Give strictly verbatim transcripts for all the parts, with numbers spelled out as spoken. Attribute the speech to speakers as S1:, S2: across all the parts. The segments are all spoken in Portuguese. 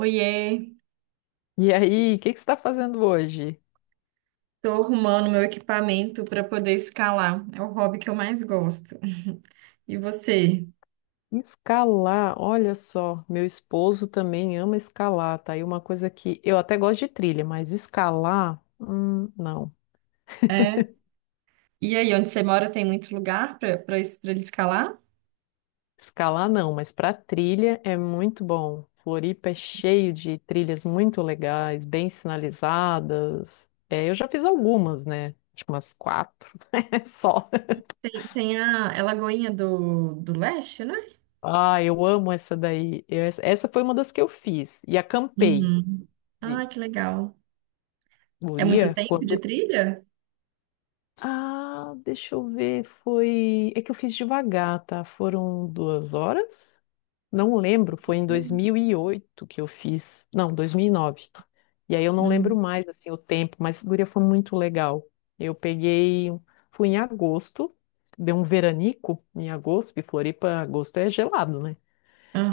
S1: Oiê,
S2: E aí, o que que você está fazendo hoje?
S1: tô arrumando meu equipamento para poder escalar. É o hobby que eu mais gosto. E você?
S2: Escalar, olha só, meu esposo também ama escalar, tá? E uma coisa que eu até gosto de trilha, mas escalar, hum, não.
S1: É? E aí, onde você mora tem muito lugar para para ele escalar?
S2: Escalar não, mas para trilha é muito bom. Floripa é cheio de trilhas muito legais, bem sinalizadas. É, eu já fiz algumas, né? Acho que umas quatro, só.
S1: Tem, tem a, é Lagoinha do, do Leste, né?
S2: Ah, eu amo essa daí. Eu- essa essa foi uma das que eu fiz. E acampei.
S1: Uhum.
S2: Sim.
S1: Ah, que legal. É muito
S2: Guria,
S1: tempo de
S2: quando,
S1: trilha?
S2: ah, deixa eu ver, foi. É que eu fiz devagar, tá? Foram duas horas? Não lembro, foi em
S1: Uhum.
S2: dois mil e oito que eu fiz. Não, dois mil e nove. E nove. E aí eu não lembro
S1: Uhum.
S2: mais, assim, o tempo, mas, guria, foi muito legal. Eu peguei. Fui em agosto, deu um veranico em agosto, porque Floripa, agosto é gelado, né?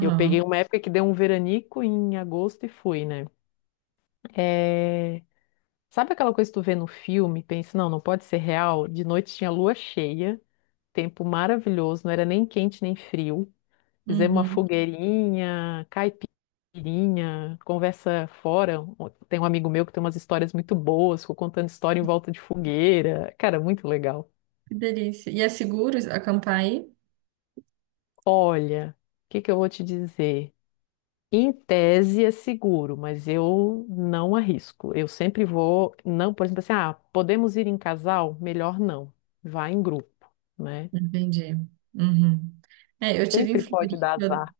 S2: E eu peguei uma época que deu um veranico em agosto e fui, né? É, sabe aquela coisa que tu vê no filme, e pensa, não, não pode ser real? De noite tinha lua cheia, tempo maravilhoso, não era nem quente nem frio. Fizemos uma
S1: Uhum.
S2: fogueirinha, caipirinha, conversa fora. Tem um amigo meu que tem umas histórias muito boas, ficou contando história em volta de fogueira. Cara, muito legal.
S1: Que delícia. E é seguro acampar aí?
S2: Olha, o que que eu vou te dizer? Em tese é seguro, mas eu não arrisco. Eu sempre vou, não, por exemplo, assim, ah, podemos ir em casal? Melhor não. Vá em grupo, né?
S1: Entendi. Uhum. É, eu tive em
S2: Sempre pode dar
S1: Floripa.
S2: azar.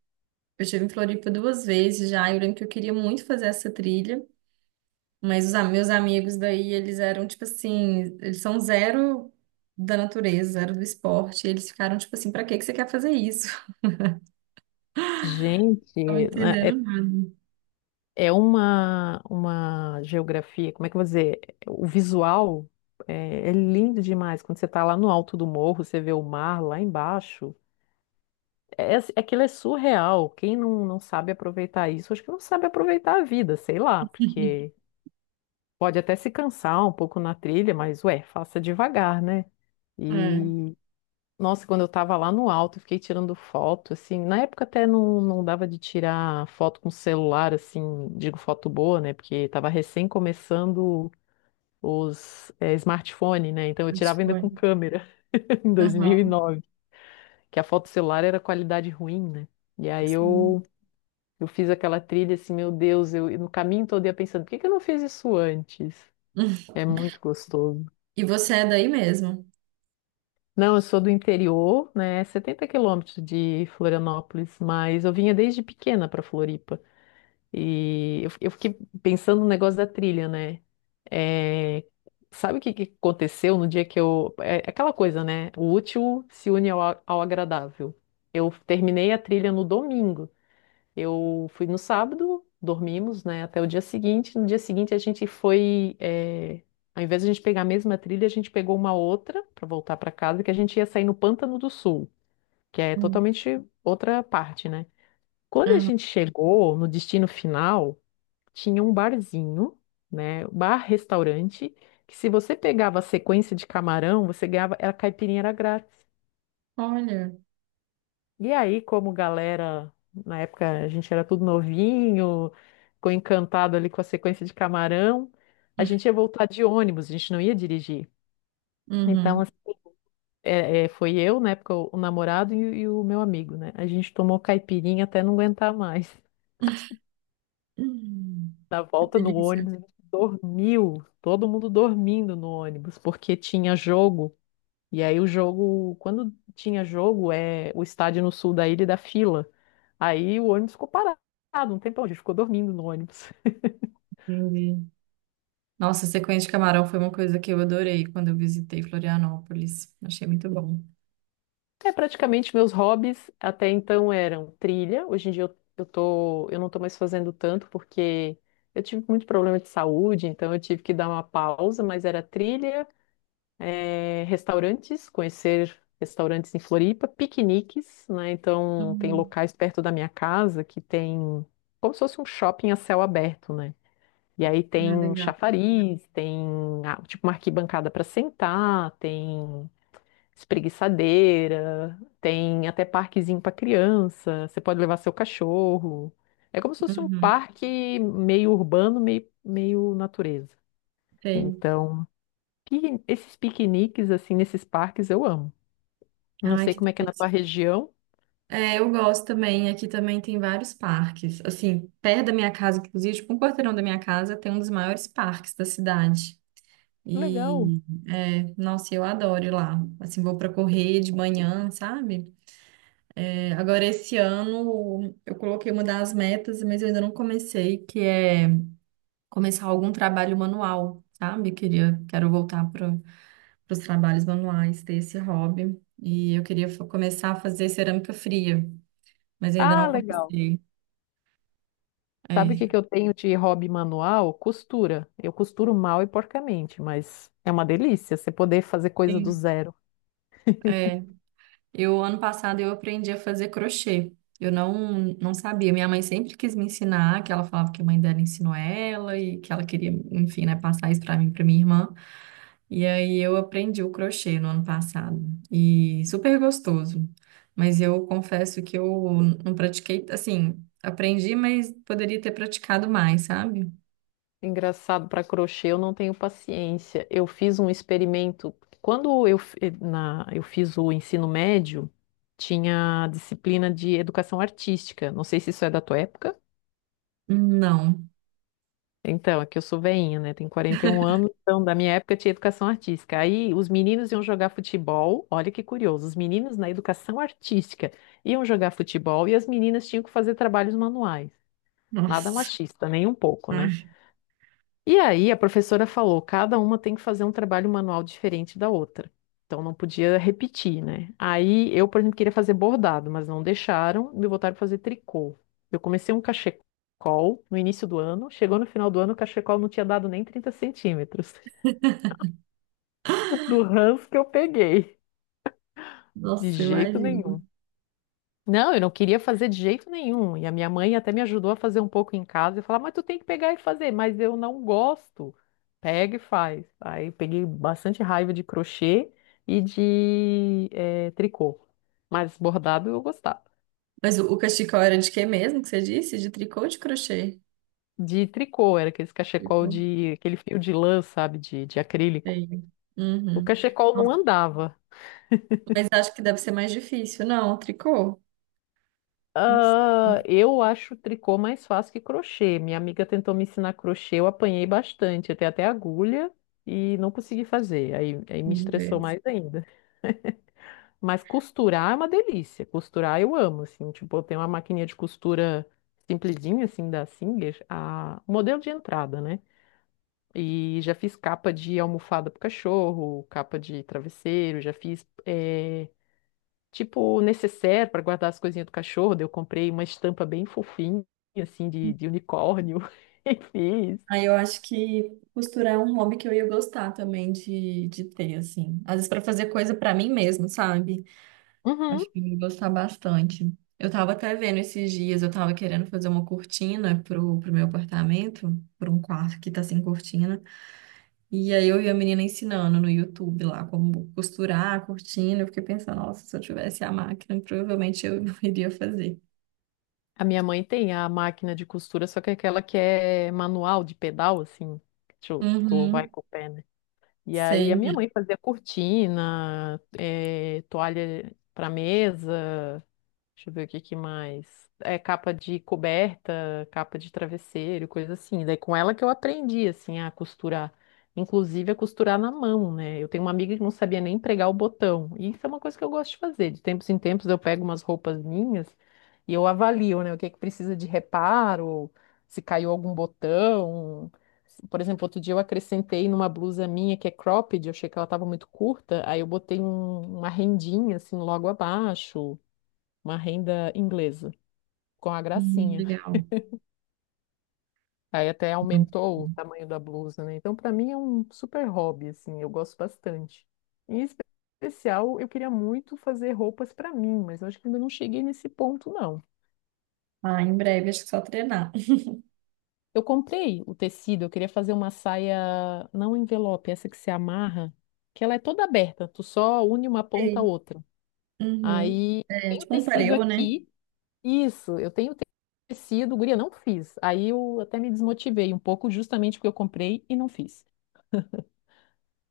S1: Eu estive em Floripa duas vezes já. E eu lembro que eu queria muito fazer essa trilha, mas os am- meus amigos daí, eles eram tipo assim, eles são zero da natureza, zero do esporte. E eles ficaram tipo assim, pra que que você quer fazer isso? Não
S2: Gente, né,
S1: entenderam
S2: é
S1: nada.
S2: é uma, uma geografia, como é que eu vou dizer? O visual é, é lindo demais. Quando você está lá no alto do morro, você vê o mar lá embaixo. É, é- é aquilo, é surreal. Quem não, não sabe aproveitar isso, acho que não sabe aproveitar a vida, sei lá, porque pode até se cansar um pouco na trilha, mas ué, faça devagar, né?
S1: É,
S2: E nossa, quando eu tava lá no alto, eu fiquei tirando foto, assim, na época até não, não dava de tirar foto com celular, assim, digo foto boa, né, porque tava recém começando os eh, smartphone, né, então eu
S1: acho que
S2: tirava ainda
S1: foi.
S2: com câmera, em
S1: Aham,
S2: dois mil e nove, que a foto celular era qualidade ruim, né, e aí
S1: sim.
S2: eu, eu fiz aquela trilha, assim, meu Deus, eu no caminho todo eu ia pensando, por que que eu não fiz isso antes? É muito gostoso.
S1: E você é daí mesmo?
S2: Não, eu sou do interior, né? Setenta quilômetros de Florianópolis, mas eu vinha desde pequena para Floripa. E eu, eu fiquei pensando no negócio da trilha, né? É, sabe o que, que aconteceu no dia que eu. É é aquela coisa, né? O útil se une ao, ao agradável. Eu terminei a trilha no domingo. Eu fui no sábado, dormimos, né, até o dia seguinte. No dia seguinte a gente foi, eh, ao invés de a gente pegar a mesma trilha, a gente pegou uma outra para voltar para casa, que a gente ia sair no Pântano do Sul, que é
S1: Hum,
S2: totalmente outra parte, né? Quando a
S1: aham.
S2: gente chegou no destino final, tinha um barzinho, né, bar-restaurante, que se você pegava a sequência de camarão, você ganhava, a caipirinha era grátis.
S1: Olha.
S2: E aí, como galera, na época a gente era tudo novinho, ficou encantado ali com a sequência de camarão, a gente ia voltar de ônibus, a gente não ia dirigir. Então,
S1: Uhum.
S2: assim, é, é, foi eu, na época, o, o namorado e, e o meu amigo, né? A gente tomou caipirinha até não aguentar mais.
S1: Hum.
S2: Na
S1: Que
S2: volta no
S1: delícia.
S2: ônibus, a gente dormiu, todo mundo dormindo no ônibus, porque tinha jogo. E aí o jogo, quando tinha jogo, é o estádio no sul da ilha e da fila. Aí o ônibus ficou parado um tempão, a gente ficou dormindo no ônibus.
S1: Entendi. Nossa, sequência de camarão foi uma coisa que eu adorei quando eu visitei Florianópolis. Achei muito bom.
S2: É, praticamente meus hobbies até então eram trilha. Hoje em dia eu, eu tô, eu não tô mais fazendo tanto porque eu tive muito problema de saúde, então eu tive que dar uma pausa, mas era trilha, é, restaurantes, conhecer restaurantes em Floripa, piqueniques, né? Então tem
S1: Uhum.
S2: locais perto da minha casa que tem como se fosse um shopping a céu aberto, né? E aí
S1: Ah,
S2: tem
S1: legal.
S2: chafariz, tem ah, tipo uma arquibancada para sentar, tem espreguiçadeira, tem até parquezinho para criança. Você pode levar seu cachorro. É como se fosse um
S1: Uhum.
S2: parque meio urbano, meio, meio natureza.
S1: Sei.
S2: Então, pi- esses piqueniques assim nesses parques eu amo. Não
S1: Ai,
S2: sei
S1: que
S2: como é que é na tua
S1: delícia.
S2: região.
S1: É, eu gosto também. Aqui também tem vários parques. Assim, perto da minha casa, inclusive, tipo, um quarteirão da minha casa tem um dos maiores parques da cidade.
S2: Que legal.
S1: E, é, nossa, eu adoro ir lá. Assim, vou para correr de manhã, sabe? É, agora, esse ano, eu coloquei uma das metas, mas eu ainda não comecei, que é começar algum trabalho manual, sabe? Queria, quero voltar para os trabalhos manuais, ter esse hobby. E eu queria fa- começar a fazer cerâmica fria, mas ainda
S2: Ah,
S1: não
S2: legal.
S1: comecei.
S2: Sabe o
S1: É.
S2: que que eu tenho de hobby manual? Costura. Eu costuro mal e porcamente, mas é uma delícia você poder fazer coisa do
S1: Sim.
S2: zero.
S1: É. Eu, ano passado, eu aprendi a fazer crochê. Eu não, não sabia. Minha mãe sempre quis me ensinar, que ela falava que a mãe dela ensinou ela e que ela queria, enfim, né, passar isso para mim, para minha irmã. E aí eu aprendi o crochê no ano passado. E super gostoso. Mas eu confesso que eu não pratiquei, assim, aprendi, mas poderia ter praticado mais, sabe?
S2: Engraçado, para crochê eu não tenho paciência. Eu fiz um experimento. Quando eu, f- eh, na, eu fiz o ensino médio, tinha a disciplina de educação artística. Não sei se isso é da tua época.
S1: Não.
S2: Então, aqui eu sou veinha, né? Tenho quarenta e um anos, então da minha época tinha educação artística. Aí os meninos iam jogar futebol, olha que curioso, os meninos na educação artística iam jogar futebol e as meninas tinham que fazer trabalhos manuais. Nada
S1: Nossa.
S2: machista, nem um pouco, né?
S1: Ai.
S2: E aí a professora falou, cada uma tem que fazer um trabalho manual diferente da outra. Então não podia repetir, né? Aí eu, por exemplo, queria fazer bordado, mas não deixaram, me botaram pra fazer tricô. Eu comecei um cachecol no início do ano, chegou no final do ano, o cachecol não tinha dado nem trinta centímetros do ranço que eu peguei, de
S1: Nossa,
S2: jeito
S1: imagina.
S2: nenhum. Não, eu não queria fazer de jeito nenhum. E a minha mãe até me ajudou a fazer um pouco em casa e falar, mas tu tem que pegar e fazer, mas eu não gosto. Pega e faz. Aí eu peguei bastante raiva de crochê e de eh, tricô. Mas bordado eu gostava.
S1: Mas o, o cachecol era de quê mesmo que você disse? De tricô ou de crochê?
S2: De tricô, era aquele
S1: De
S2: cachecol
S1: crochê.
S2: de, aquele fio de lã, sabe, de, de acrílico. O
S1: Uhum.
S2: cachecol não
S1: Nossa.
S2: andava.
S1: Mas acho que deve ser mais difícil. Não, tricô? Não sei.
S2: Ah, eu acho tricô mais fácil que crochê. Minha amiga tentou me ensinar crochê, eu apanhei bastante, até até agulha e não consegui fazer. Aí, aí me
S1: Vamos ver.
S2: estressou mais ainda. Mas costurar é uma delícia. Costurar eu amo, assim, tipo, eu tenho uma maquininha de costura simplesinha, assim, da Singer, a o modelo de entrada, né? E já fiz capa de almofada pro cachorro, capa de travesseiro, já fiz eh, tipo necessaire para guardar as coisinhas do cachorro. Daí eu comprei uma estampa bem fofinha, assim, de, de unicórnio e fiz.
S1: Aí eu acho que costurar é um hobby que eu ia gostar também de, de ter, assim. Às vezes para fazer coisa para mim mesmo, sabe?
S2: Uhum.
S1: Acho que eu ia gostar bastante. Eu tava até vendo esses dias, eu tava querendo fazer uma cortina pro, pro meu apartamento, para um quarto que tá sem cortina. E aí eu vi a menina ensinando no YouTube lá como costurar a cortina. Eu fiquei pensando, nossa, se eu tivesse a máquina, provavelmente eu iria fazer.
S2: A minha mãe tem a máquina de costura, só que é aquela que é manual, de pedal, assim. Tu, tu vai
S1: Uhum,
S2: com o pé, né? E aí a
S1: sei,
S2: minha
S1: né?
S2: mãe fazia cortina, eh, toalha para mesa. Deixa eu ver o que que mais. É capa de coberta, capa de travesseiro, coisa assim. Daí com ela que eu aprendi assim a costurar, inclusive a costurar na mão, né? Eu tenho uma amiga que não sabia nem pregar o botão. E isso é uma coisa que eu gosto de fazer. De tempos em tempos eu pego umas roupas minhas e eu avalio, né, o que é que precisa de reparo, se caiu algum botão. Se- Por exemplo, outro dia eu acrescentei numa blusa minha que é cropped, eu achei que ela estava muito curta, aí eu botei um- uma rendinha assim logo abaixo, uma renda inglesa, com a
S1: Hum,
S2: gracinha.
S1: legal.
S2: Aí até aumentou o tamanho da blusa, né? Então, para mim é um super hobby, assim, eu gosto bastante. Em especial, eu queria muito fazer roupas para mim, mas eu acho que ainda não cheguei nesse ponto, não.
S1: Ah, em breve, acho que só treinar.
S2: Eu comprei o tecido, eu queria fazer uma saia, não envelope, essa que se amarra, que ela é toda aberta, tu só une uma ponta à
S1: Sei.
S2: outra.
S1: Uhum.
S2: Aí, eu
S1: É
S2: tenho o
S1: tipo um
S2: tecido
S1: pareu, né?
S2: aqui. Isso, eu tenho tecido, guria, não fiz. Aí eu até me desmotivei um pouco, justamente porque eu comprei e não fiz.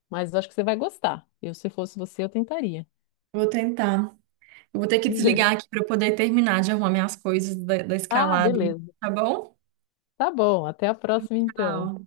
S2: Mas acho que você vai gostar. Eu, se fosse você, eu tentaria.
S1: Vou tentar. Eu vou ter que desligar aqui para eu poder terminar de arrumar minhas coisas da, da
S2: Ah,
S1: escalada,
S2: beleza.
S1: tá bom?
S2: Tá bom, até a próxima então.
S1: Tchau.